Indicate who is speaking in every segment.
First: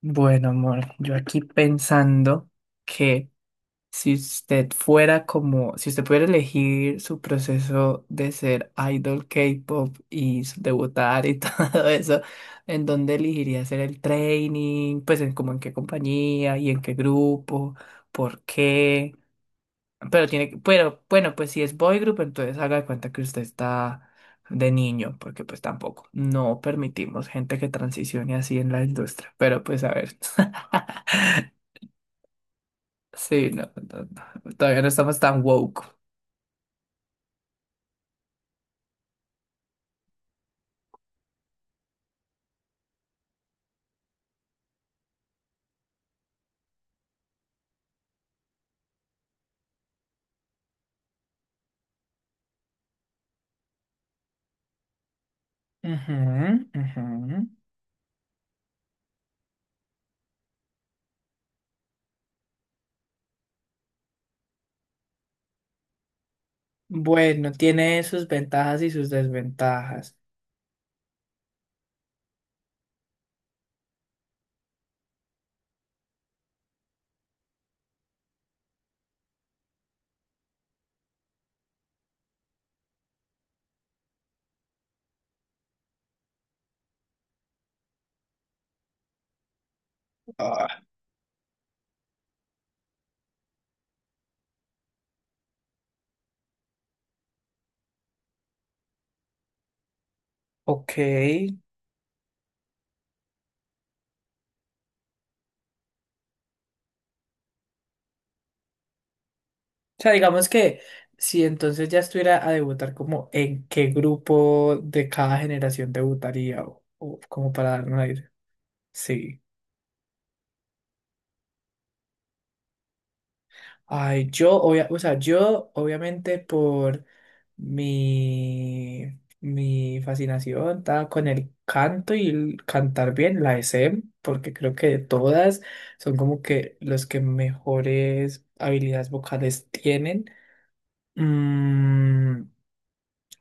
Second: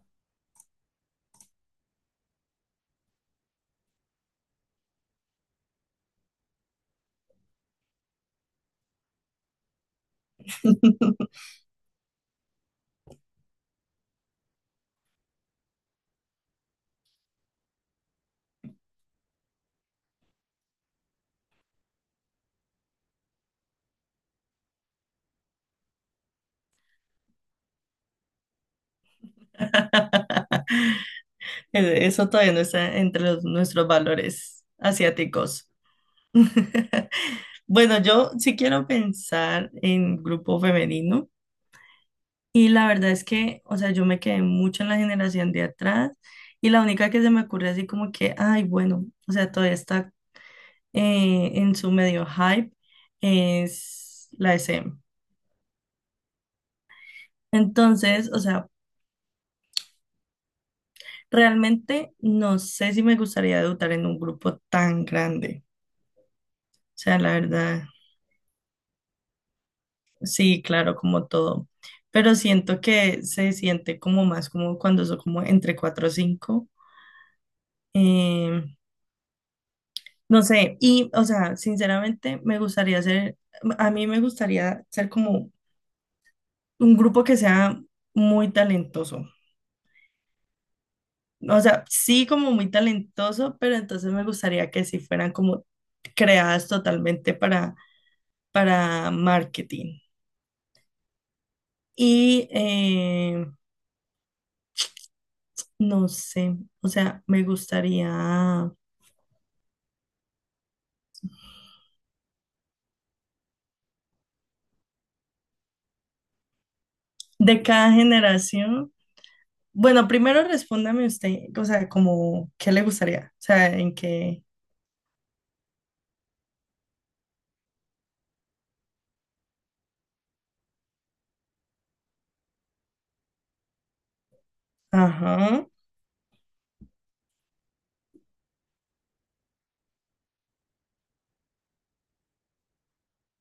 Speaker 1: Bueno, amor, yo aquí pensando que si usted fuera como, si usted pudiera elegir su proceso de ser idol K-pop y debutar y todo eso, ¿en dónde elegiría hacer el training? Pues en como en qué compañía y en qué grupo, ¿por qué? Pero tiene que, pero bueno, pues si es boy group, entonces haga de cuenta que usted está de niño, porque pues tampoco, no permitimos gente que transicione así en la industria. Pero pues a ver.
Speaker 2: Eso todavía no está entre
Speaker 1: Sí, no,
Speaker 2: nuestros
Speaker 1: no, no,
Speaker 2: valores
Speaker 1: todavía no estamos tan
Speaker 2: asiáticos.
Speaker 1: woke.
Speaker 2: Bueno, yo sí quiero pensar en grupo femenino y la verdad es que, o sea, yo me quedé mucho en la generación de atrás y la única que se me ocurre así como que, ay, bueno, o sea, todavía está en su medio hype es la SM.
Speaker 1: Ujú, ujú.
Speaker 2: Entonces, o sea, realmente no sé si me gustaría debutar en un grupo tan grande. O sea, la
Speaker 1: Bueno,
Speaker 2: verdad.
Speaker 1: tiene sus ventajas y sus desventajas.
Speaker 2: Sí, claro, como todo. Pero siento que se siente como más como cuando son como entre 4 o 5 eh, no sé, y o sea, sinceramente a mí me gustaría ser como un grupo que sea muy talentoso.
Speaker 1: Ah,
Speaker 2: O sea, sí como muy talentoso, pero entonces me gustaría que sí fueran como creadas totalmente para marketing.
Speaker 1: ok.
Speaker 2: Y no sé, o sea, me gustaría.
Speaker 1: O sea, digamos que si entonces ya estuviera a debutar, como en qué grupo de cada generación debutaría o como
Speaker 2: De
Speaker 1: para dar
Speaker 2: cada
Speaker 1: una idea.
Speaker 2: generación.
Speaker 1: Sí.
Speaker 2: Bueno, primero respóndame usted, o sea, como, ¿qué le gustaría? O sea, en
Speaker 1: Ay,
Speaker 2: qué.
Speaker 1: yo, o sea, yo obviamente por mi fascinación estaba con el canto y el cantar bien, la SM, porque creo que de todas
Speaker 2: Ajá,
Speaker 1: son como que los que mejores habilidades vocales tienen. Mm.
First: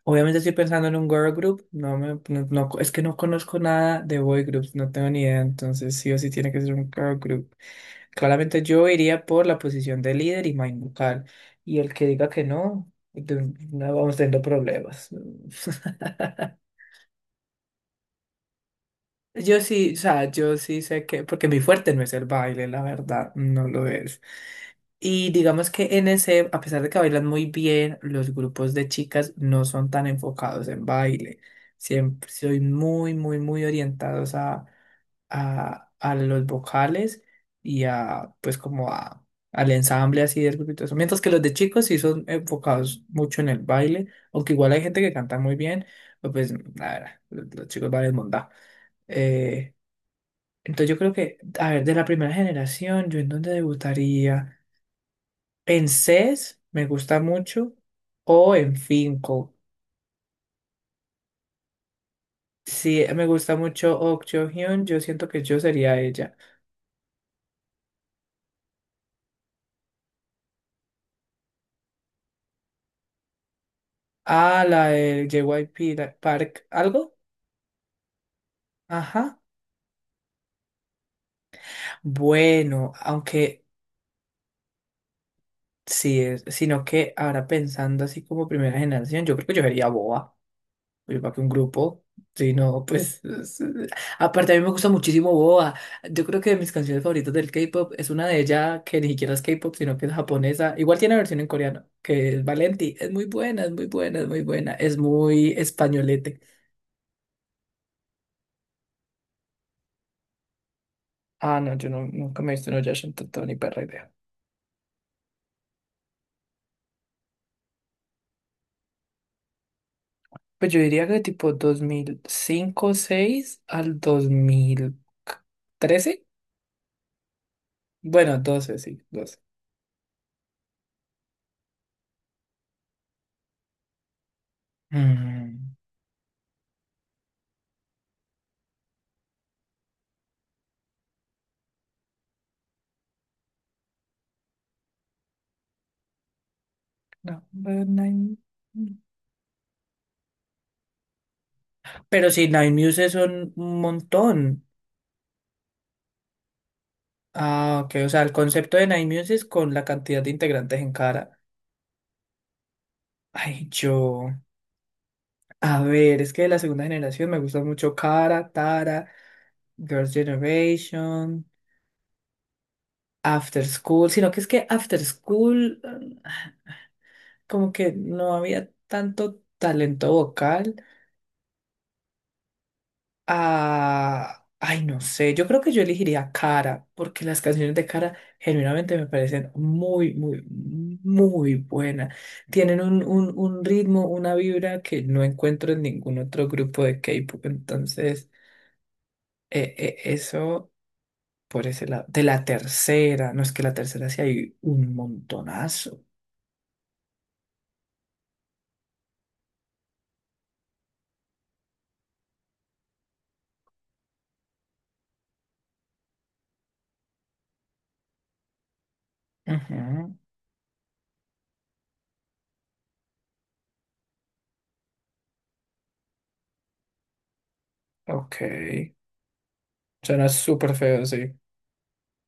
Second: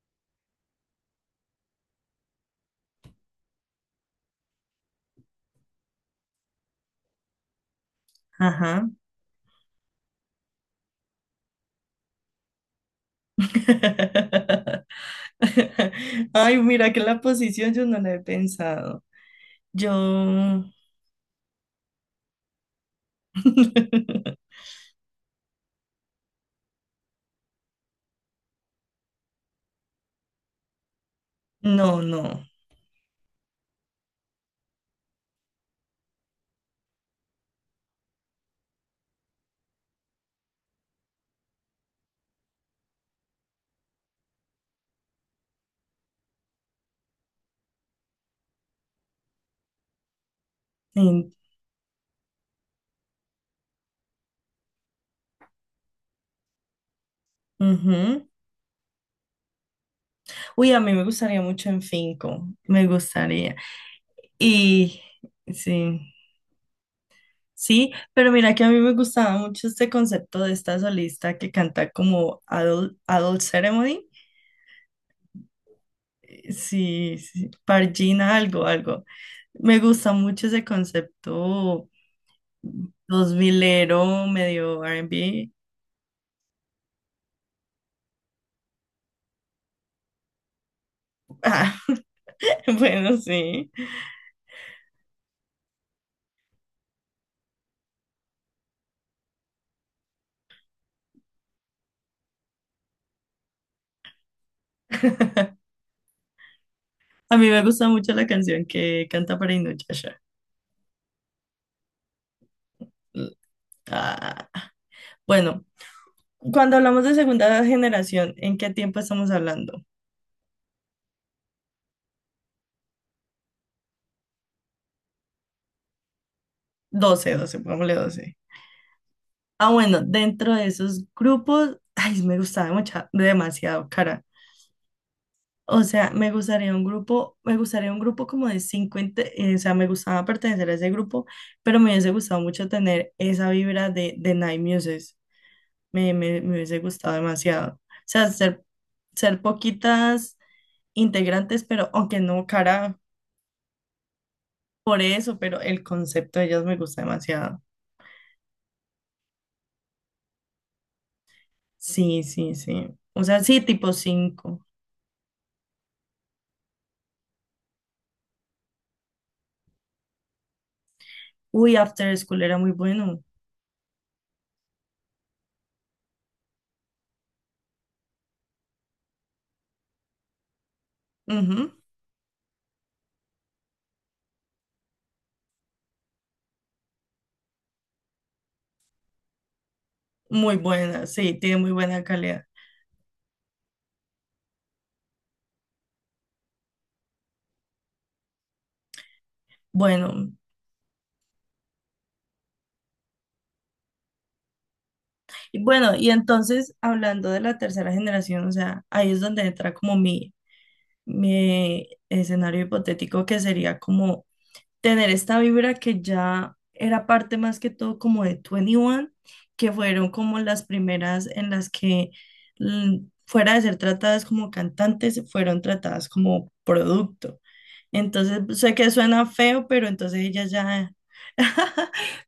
Speaker 1: Obviamente estoy pensando en un girl group, no me, no, no- es que no conozco nada de boy groups, no tengo ni idea, entonces sí o sí tiene que ser un girl group. Claramente yo
Speaker 2: ajá.
Speaker 1: iría por la posición de líder y main vocal, y el que diga que no, no vamos teniendo problemas.
Speaker 2: Ay, mira, que la posición yo no la he pensado.
Speaker 1: Yo sí, o sea, yo
Speaker 2: Yo.
Speaker 1: sí sé que, porque mi fuerte no es el baile, la verdad, no lo es. Y digamos que en ese, a pesar de que bailan muy bien, los grupos de chicas no son tan enfocados en baile.
Speaker 2: No,
Speaker 1: Siempre
Speaker 2: no.
Speaker 1: soy muy, muy, muy orientados a los vocales y a, pues como a, al ensamble así del grupo y todo eso. Mientras que los de chicos sí son enfocados mucho en el baile, aunque igual hay gente que canta muy bien, pero pues, nada, los chicos bailan mondá. Eh, entonces yo creo
Speaker 2: En-
Speaker 1: que, a ver, de la primera generación, yo en dónde debutaría. En CES me gusta mucho
Speaker 2: ujú.
Speaker 1: o en Finco.
Speaker 2: Uy, a mí me gustaría mucho en Finco, me
Speaker 1: Sí me gusta
Speaker 2: gustaría.
Speaker 1: mucho Ok Hyun, yo
Speaker 2: Y
Speaker 1: siento que yo sería
Speaker 2: sí.
Speaker 1: ella.
Speaker 2: Sí, pero mira que a mí me gustaba mucho este concepto de esta solista que canta como Adult Ceremony.
Speaker 1: Ah, la del JYP Park, ¿algo?
Speaker 2: Sí, sí, Pargina algo, algo.
Speaker 1: Ajá.
Speaker 2: Me gusta mucho ese concepto
Speaker 1: Bueno,
Speaker 2: dos
Speaker 1: aunque
Speaker 2: milero, medio R&B.
Speaker 1: sí es, sino que ahora pensando así como primera generación, yo creo que yo sería Boa. Oye, para que un
Speaker 2: Ah,
Speaker 1: grupo. Sí, no,
Speaker 2: bueno,
Speaker 1: pues.
Speaker 2: sí.
Speaker 1: Aparte, a mí me gusta muchísimo Boa. Yo creo que de mis canciones favoritas del K-pop es una de ella que ni siquiera es K-pop, sino que es japonesa. Igual tiene versión en coreano, que es Valenti. Es muy buena, es muy buena, es muy buena. Es muy españolete.
Speaker 2: A mí me gusta mucho la canción que canta para Inuyasha.
Speaker 1: Ah, no, yo no, nunca me he visto en Oyasha, entonces ni perra idea.
Speaker 2: Ah, bueno, cuando hablamos de segunda generación, ¿en qué tiempo estamos hablando?
Speaker 1: Pues yo diría que tipo 2005 seis al 2013.
Speaker 2: 12, 12, pongámosle 12.
Speaker 1: Bueno, doce sí, doce.
Speaker 2: Ah, bueno, dentro de esos grupos, ay, me gustaba demasiado, cara.
Speaker 1: Mm.
Speaker 2: O sea, me gustaría un grupo como de 50, o sea, me gustaba pertenecer a ese grupo, pero me hubiese gustado mucho tener esa vibra de Night Muses. Me hubiese gustado
Speaker 1: No,
Speaker 2: demasiado. O
Speaker 1: no,
Speaker 2: sea,
Speaker 1: no.
Speaker 2: ser poquitas integrantes, pero aunque
Speaker 1: Pero si
Speaker 2: no,
Speaker 1: Nine
Speaker 2: cara,
Speaker 1: Muse son un montón.
Speaker 2: por eso, pero el concepto de ellas me gusta demasiado.
Speaker 1: Ah, ok. O sea, el concepto de Nine Muse es con la cantidad de integrantes en Cara.
Speaker 2: Sí, sí, sí. O sea, sí,
Speaker 1: Ay,
Speaker 2: tipo
Speaker 1: yo.
Speaker 2: 5.
Speaker 1: A ver, es que de la segunda generación me gusta mucho Cara, Tara, Girls' Generation,
Speaker 2: Uy, After School era muy bueno.
Speaker 1: After School. Sino que es que After School, como que no había tanto talento vocal.
Speaker 2: Ujú.
Speaker 1: Ah, ay, no sé, yo creo que yo elegiría Cara, porque las canciones de Cara genuinamente me parecen muy, muy,
Speaker 2: Muy buena, sí,
Speaker 1: muy
Speaker 2: tiene muy buena
Speaker 1: buenas.
Speaker 2: calidad.
Speaker 1: Tienen un ritmo, una vibra que no encuentro en ningún otro grupo de K-pop. Entonces,
Speaker 2: Bueno,
Speaker 1: eso por ese lado. De la tercera, no es que la tercera sí hay un
Speaker 2: y bueno,
Speaker 1: montonazo.
Speaker 2: y entonces hablando de la tercera generación, o sea, ahí es donde entra como mi escenario hipotético que sería como tener esta vibra que ya era parte más que todo como de 21, que fueron
Speaker 1: Ujú.
Speaker 2: como las primeras en las que mm, fuera de ser tratadas como cantantes, fueron tratadas como producto. Entonces,
Speaker 1: Ok,
Speaker 2: pues, sé que suena feo, pero entonces
Speaker 1: suena
Speaker 2: ellas
Speaker 1: súper
Speaker 2: ya,
Speaker 1: feo, sí.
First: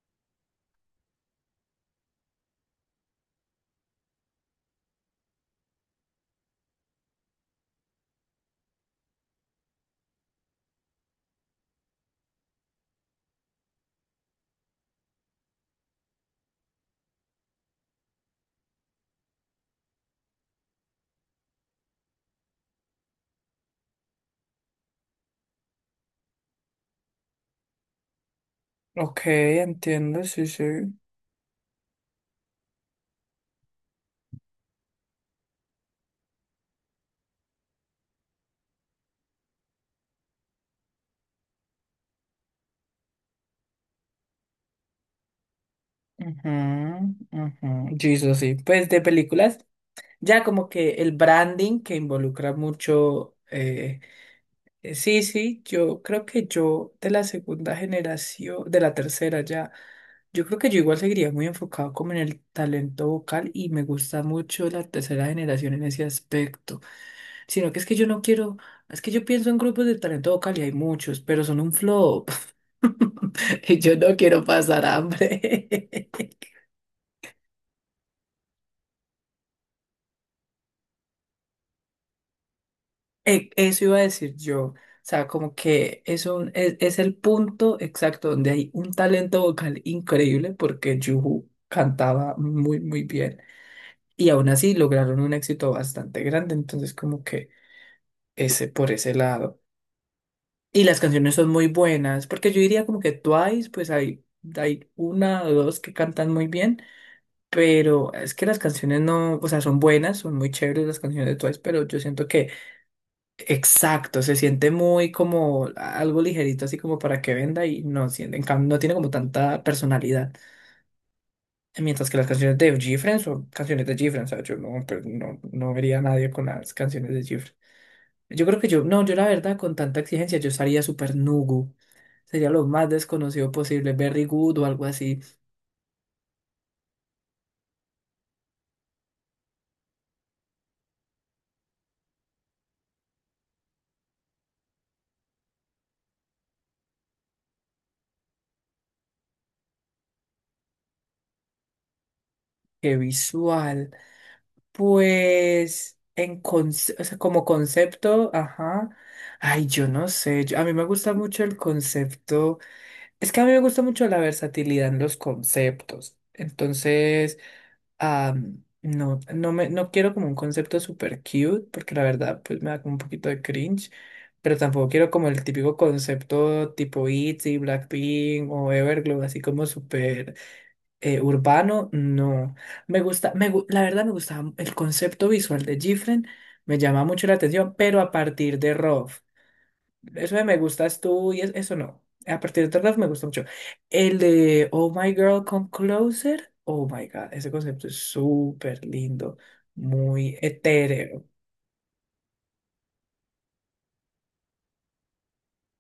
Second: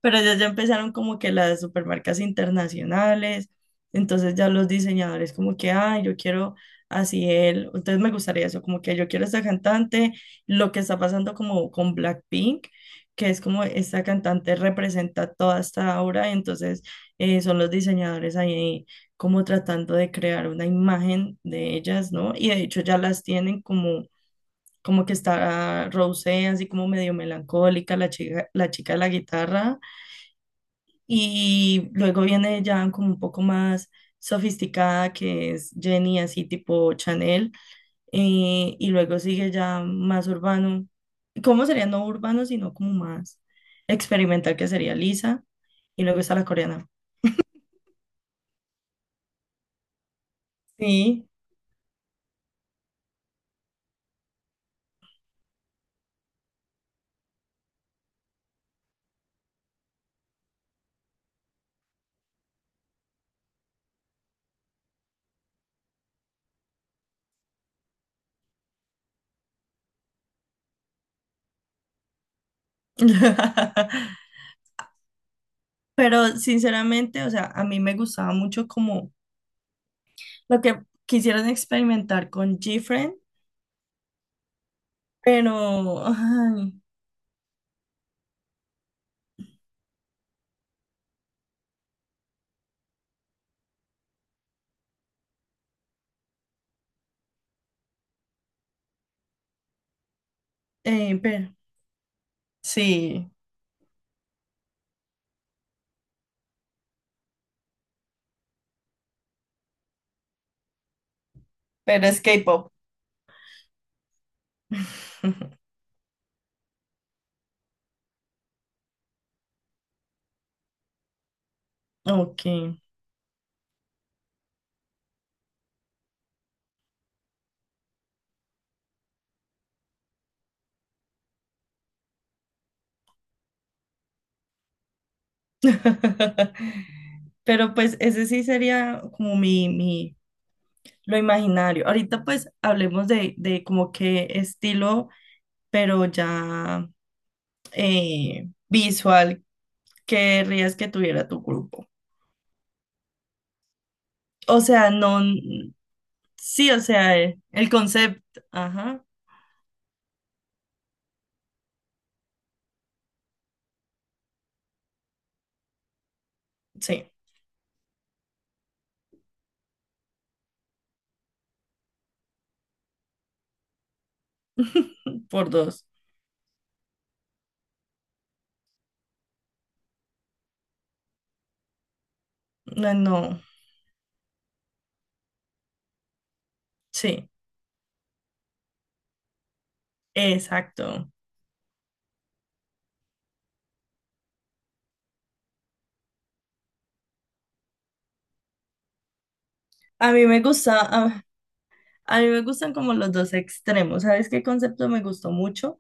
Speaker 2: pero ellas ya empezaron como que las supermarcas internacionales, entonces ya los diseñadores como que, ah, yo quiero así él, entonces me gustaría eso, como que yo quiero esta cantante lo que está pasando como con Blackpink, que es como esta cantante representa toda esta obra, y entonces son los diseñadores ahí como tratando de crear una imagen de ellas, ¿no? Y de hecho ya las tienen como que está Rosé, así como medio melancólica, la chica de la
Speaker 1: Ok,
Speaker 2: guitarra,
Speaker 1: entiendo, sí, sí.
Speaker 2: y luego viene ya como un poco más sofisticada, que es Jenny, así tipo Chanel. Y luego sigue ya más urbano. ¿Cómo sería no urbano, sino como más experimental, que sería Lisa? Y luego está la coreana.
Speaker 1: Ajá, ajá. Yo hizo sí. Pues de películas, ya como que el
Speaker 2: Sí.
Speaker 1: branding que involucra mucho. Sí, sí, yo creo que yo de la segunda generación, de la tercera ya, yo creo que yo igual seguiría muy enfocado como en el talento vocal y me gusta mucho la tercera generación en ese aspecto. Sino que es que yo no quiero, es que yo pienso en grupos de talento vocal y hay muchos, pero son un flop. Y yo no quiero pasar hambre.
Speaker 2: Pero sinceramente, o sea, a mí me gustaba mucho como lo que quisieron experimentar con GFriend,
Speaker 1: Eso iba a decir yo. O sea, como que
Speaker 2: pero,
Speaker 1: eso
Speaker 2: ay,
Speaker 1: es el punto exacto donde hay un talento vocal increíble porque Juhu cantaba muy, muy bien. Y aún así lograron un éxito bastante grande. Entonces, como que ese por ese lado. Y las canciones son
Speaker 2: pero.
Speaker 1: muy buenas porque yo diría como que
Speaker 2: Sí,
Speaker 1: Twice, pues hay una o dos que cantan muy bien. Pero es que las canciones no, o sea, son buenas, son muy chéveres las canciones de Twice, pero yo
Speaker 2: pero es
Speaker 1: siento que...
Speaker 2: K-pop.
Speaker 1: Exacto, se siente muy como algo ligerito, así como para que venda y no, en cambio, no tiene como tanta personalidad. Mientras que las
Speaker 2: Ok.
Speaker 1: canciones de Gifren son canciones de Gifren, o sea, yo no, pues, no, no vería a nadie con las canciones de Gifren. Yo creo que yo, no, yo la verdad, con tanta exigencia, yo estaría súper Nugu. Sería lo más desconocido posible, Berry Good o algo así,
Speaker 2: Pero pues ese sí sería como lo imaginario. Ahorita pues hablemos de como qué estilo, pero ya visual, querrías que tuviera tu grupo.
Speaker 1: que visual.
Speaker 2: O sea, no,
Speaker 1: Pues,
Speaker 2: sí, o
Speaker 1: o sea,
Speaker 2: sea,
Speaker 1: como
Speaker 2: el
Speaker 1: concepto,
Speaker 2: concepto,
Speaker 1: ajá.
Speaker 2: ajá,
Speaker 1: Ay, yo no sé. A mí me gusta mucho el concepto. Es que a mí me gusta mucho la versatilidad en los conceptos.
Speaker 2: sí,
Speaker 1: Entonces, no, no quiero como un concepto super cute, porque la verdad, pues me da como un poquito de cringe. Pero tampoco quiero como el
Speaker 2: por
Speaker 1: típico
Speaker 2: dos.
Speaker 1: concepto tipo ITZY, Blackpink o Everglow, así como súper urbano, no.
Speaker 2: No,
Speaker 1: Me gusta,
Speaker 2: no,
Speaker 1: la verdad me gustaba el concepto visual de Gifren, me llama mucho
Speaker 2: sí,
Speaker 1: la atención, pero a partir de Rov, eso de me gustas
Speaker 2: exacto.
Speaker 1: tú y eso no. A partir de Rov me gusta mucho. El de Oh My Girl Come Closer, oh my God, ese concepto es súper lindo,
Speaker 2: A mí
Speaker 1: muy
Speaker 2: me gusta,
Speaker 1: etéreo.
Speaker 2: a mí me gustan como los dos extremos. ¿Sabes qué concepto me gustó mucho?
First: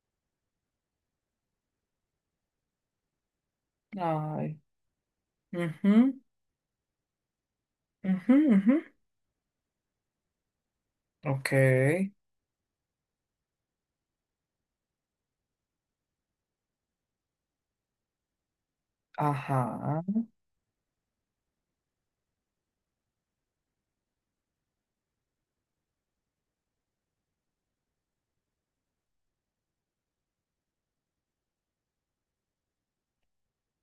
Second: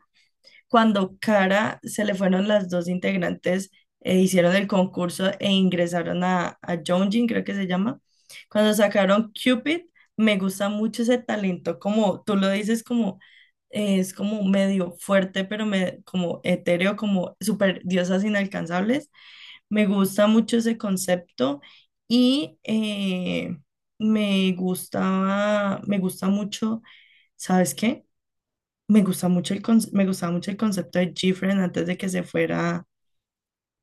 Speaker 2: Cuando Cara se le fueron las dos integrantes, hicieron
Speaker 1: Ay.
Speaker 2: el concurso e
Speaker 1: Ujú,
Speaker 2: ingresaron a Yeonjin, creo que se llama.
Speaker 1: ujú,
Speaker 2: Cuando
Speaker 1: ujú.
Speaker 2: sacaron Cupid, me gusta mucho ese
Speaker 1: Ok,
Speaker 2: talento, como tú lo dices, como es como medio fuerte, pero me, como etéreo, como super diosas inalcanzables. Me
Speaker 1: ajá.
Speaker 2: gusta mucho ese concepto y me gusta mucho, ¿sabes qué? Me gusta mucho me gustaba mucho el concepto de Gifren antes de que se fuera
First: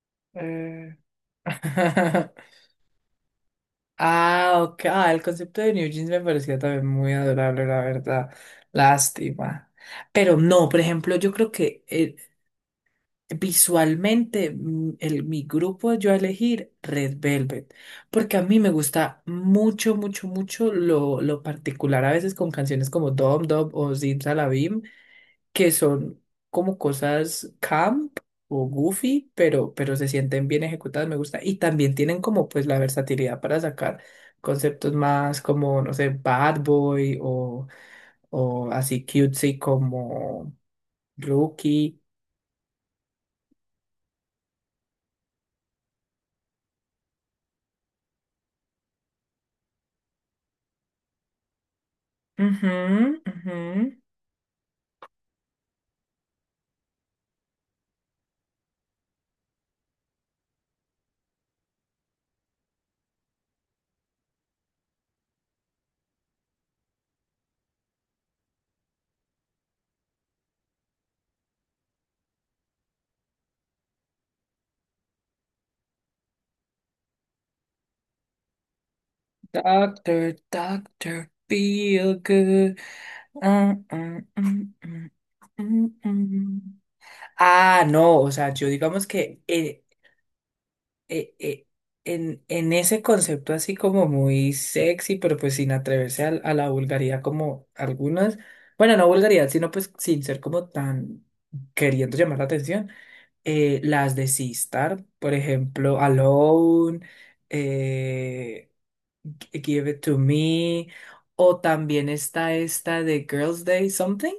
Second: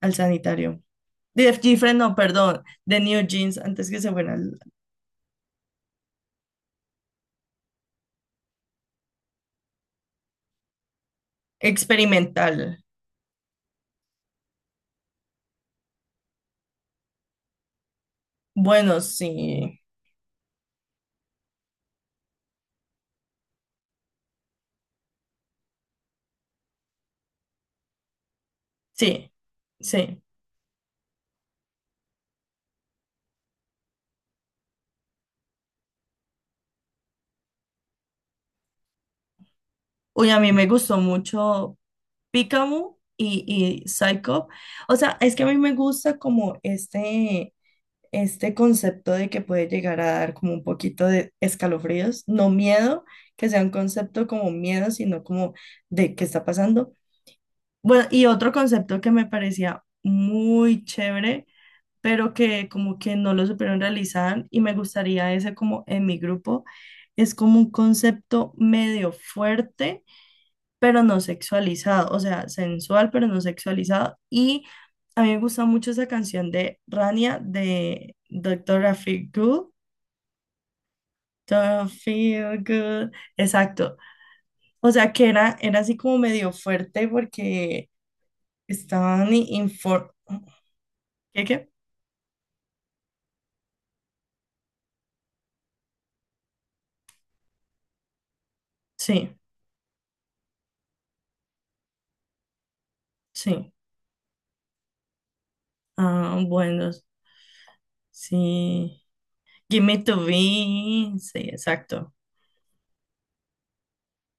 Speaker 2: al sanitario.
Speaker 1: eh.
Speaker 2: De Gifren, no, perdón, de New Jeans antes que se fuera
Speaker 1: Ah,
Speaker 2: al
Speaker 1: ok. Ah, el concepto de New Jeans me parecía también muy adorable, la verdad. Lástima. Pero no, por ejemplo, yo creo que
Speaker 2: experimental.
Speaker 1: visualmente el, mi grupo yo a elegir Red Velvet, porque a mí me
Speaker 2: Bueno,
Speaker 1: gusta
Speaker 2: sí,
Speaker 1: mucho, mucho, mucho lo particular a veces con canciones como Dom Dom o Zim Salabim, que son como cosas camp o goofy,
Speaker 2: sí,
Speaker 1: pero se
Speaker 2: sí.
Speaker 1: sienten bien ejecutadas, me gusta. Y también tienen como pues la versatilidad para sacar conceptos más como, no sé, Bad Boy o así cutesy
Speaker 2: Uy, a mí
Speaker 1: como
Speaker 2: me gustó mucho
Speaker 1: Rookie.
Speaker 2: Pikachu y Psycho. O sea, es que a mí me gusta como este concepto de que puede llegar a dar como un poquito de escalofríos, no
Speaker 1: Ujú,
Speaker 2: miedo, que sea
Speaker 1: ujú.
Speaker 2: un concepto como miedo, sino como de qué está pasando. Bueno, y otro concepto que me parecía muy chévere, pero que como que no lo supieron realizar y me gustaría ese como en mi grupo, es como un concepto medio fuerte, pero no sexualizado, o sea, sensual, pero no sexualizado. Y a mí me gusta mucho esa canción de Rania de Dr. Feel Good.
Speaker 1: Doctor, doctor,
Speaker 2: Don't
Speaker 1: feel
Speaker 2: feel
Speaker 1: good.
Speaker 2: good.
Speaker 1: Mm,
Speaker 2: Exacto.
Speaker 1: mm, mm,
Speaker 2: O
Speaker 1: mm,
Speaker 2: sea, que era
Speaker 1: mm,
Speaker 2: así como medio
Speaker 1: mm.
Speaker 2: fuerte
Speaker 1: Ah,
Speaker 2: porque
Speaker 1: no, o sea, yo digamos
Speaker 2: estaban
Speaker 1: que
Speaker 2: infor.
Speaker 1: eh,
Speaker 2: ¿Qué,
Speaker 1: eh,
Speaker 2: qué?
Speaker 1: en ese concepto así como muy sexy, pero pues sin atreverse a, la vulgaridad como algunas, bueno, no
Speaker 2: Sí,
Speaker 1: vulgaridad, sino pues sin ser como tan queriendo llamar la atención,
Speaker 2: sí.
Speaker 1: las de Sistar, por ejemplo,
Speaker 2: Ah, bueno,
Speaker 1: Alone, eh,
Speaker 2: sí. Give
Speaker 1: Give
Speaker 2: me
Speaker 1: It To
Speaker 2: to
Speaker 1: Me,
Speaker 2: be. Sí,
Speaker 1: o también
Speaker 2: exacto.
Speaker 1: está esta de Girls Day Something,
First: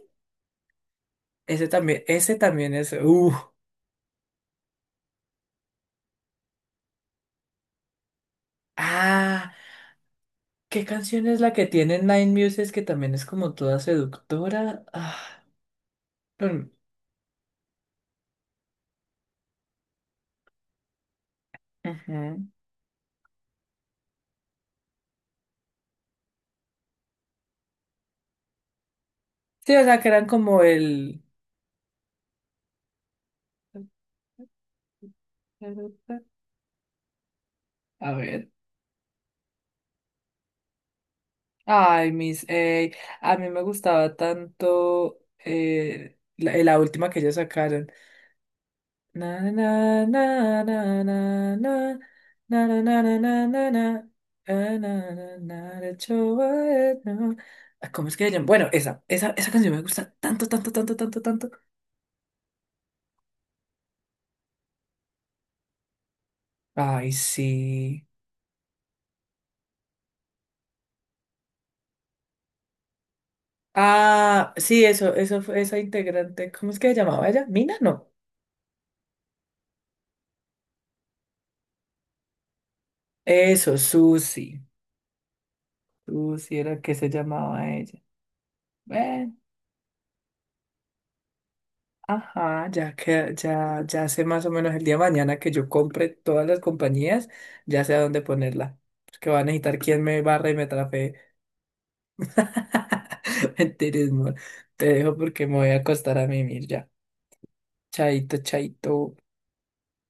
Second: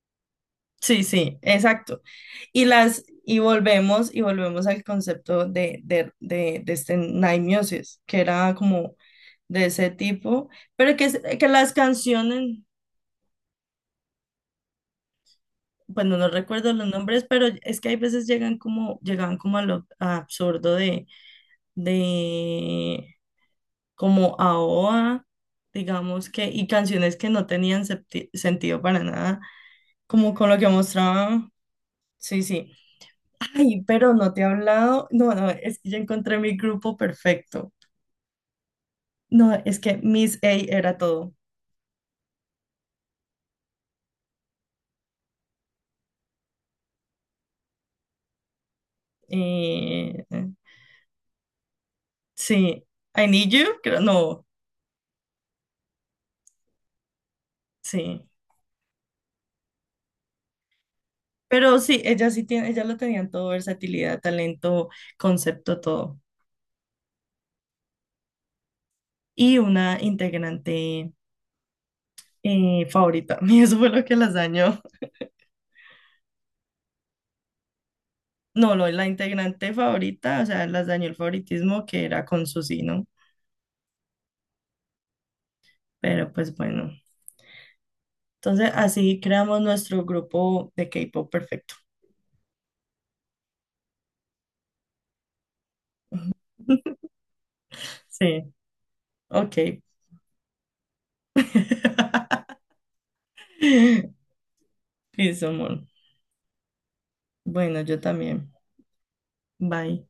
Speaker 2: Sí, sí, exacto.
Speaker 1: ese
Speaker 2: Y
Speaker 1: también es,
Speaker 2: las, y volvemos, y volvemos al concepto de este Naimiosis, que era como
Speaker 1: ah.
Speaker 2: de ese tipo,
Speaker 1: ¿Qué
Speaker 2: pero que,
Speaker 1: canción es
Speaker 2: que
Speaker 1: la que
Speaker 2: las
Speaker 1: tiene Nine
Speaker 2: canciones,
Speaker 1: Muses que también es como toda seductora? Ah,
Speaker 2: bueno, no
Speaker 1: mm,
Speaker 2: recuerdo los nombres, pero es que hay veces llegan como a lo absurdo de,
Speaker 1: ujú.
Speaker 2: de como AOA, digamos que, y canciones que no tenían sentido para nada,
Speaker 1: Sí, o sea, que eran
Speaker 2: como con lo
Speaker 1: como
Speaker 2: que
Speaker 1: el...
Speaker 2: mostraba. Sí, sí. Ay, pero no te he hablado. No, no, es que ya
Speaker 1: A
Speaker 2: encontré mi grupo perfecto.
Speaker 1: ver.
Speaker 2: No, es que Miss A era todo.
Speaker 1: Ay, a mí me gustaba tanto la última que ellos sacaron. Na, na, na,
Speaker 2: Eh,
Speaker 1: na, na, na, na, na,
Speaker 2: sí,
Speaker 1: na, na,
Speaker 2: I
Speaker 1: na,
Speaker 2: Need
Speaker 1: na, na,
Speaker 2: You, creo, no,
Speaker 1: na, na, na, na, de Chihuahua, no. Ah, ¿cómo es que
Speaker 2: sí.
Speaker 1: se llama? Bueno, esa canción me gusta tanto, tanto, tanto, tanto, tanto.
Speaker 2: Pero sí, ella sí tiene, ella lo tenían todo, versatilidad, talento, concepto, todo.
Speaker 1: Ay, sí.
Speaker 2: Y una integrante favorita. Y eso fue lo que las
Speaker 1: Ah,
Speaker 2: dañó.
Speaker 1: sí, eso fue esa integrante. ¿Cómo es que se llamaba ella? Mina, no.
Speaker 2: No, la integrante favorita, o sea, las dañó el favoritismo que era con Suzy, ¿no?
Speaker 1: Eso, Susi.
Speaker 2: Pero pues
Speaker 1: Susi era
Speaker 2: bueno.
Speaker 1: que se llamaba ella.
Speaker 2: Entonces, así
Speaker 1: Bueno,
Speaker 2: creamos nuestro grupo de K-pop perfecto.
Speaker 1: ajá, ya que ya, ya sé más o menos el día de mañana que yo compre todas las compañías, ya sé a dónde
Speaker 2: Sí,
Speaker 1: ponerla. Porque va a necesitar
Speaker 2: ok.
Speaker 1: quien me barra y me trafe. Mentiras, amor. Te dejo porque
Speaker 2: Listo,
Speaker 1: me voy a
Speaker 2: amor.
Speaker 1: acostar a mimir ya.
Speaker 2: Bueno, yo
Speaker 1: Chaito,
Speaker 2: también.
Speaker 1: chaito.
Speaker 2: Bye.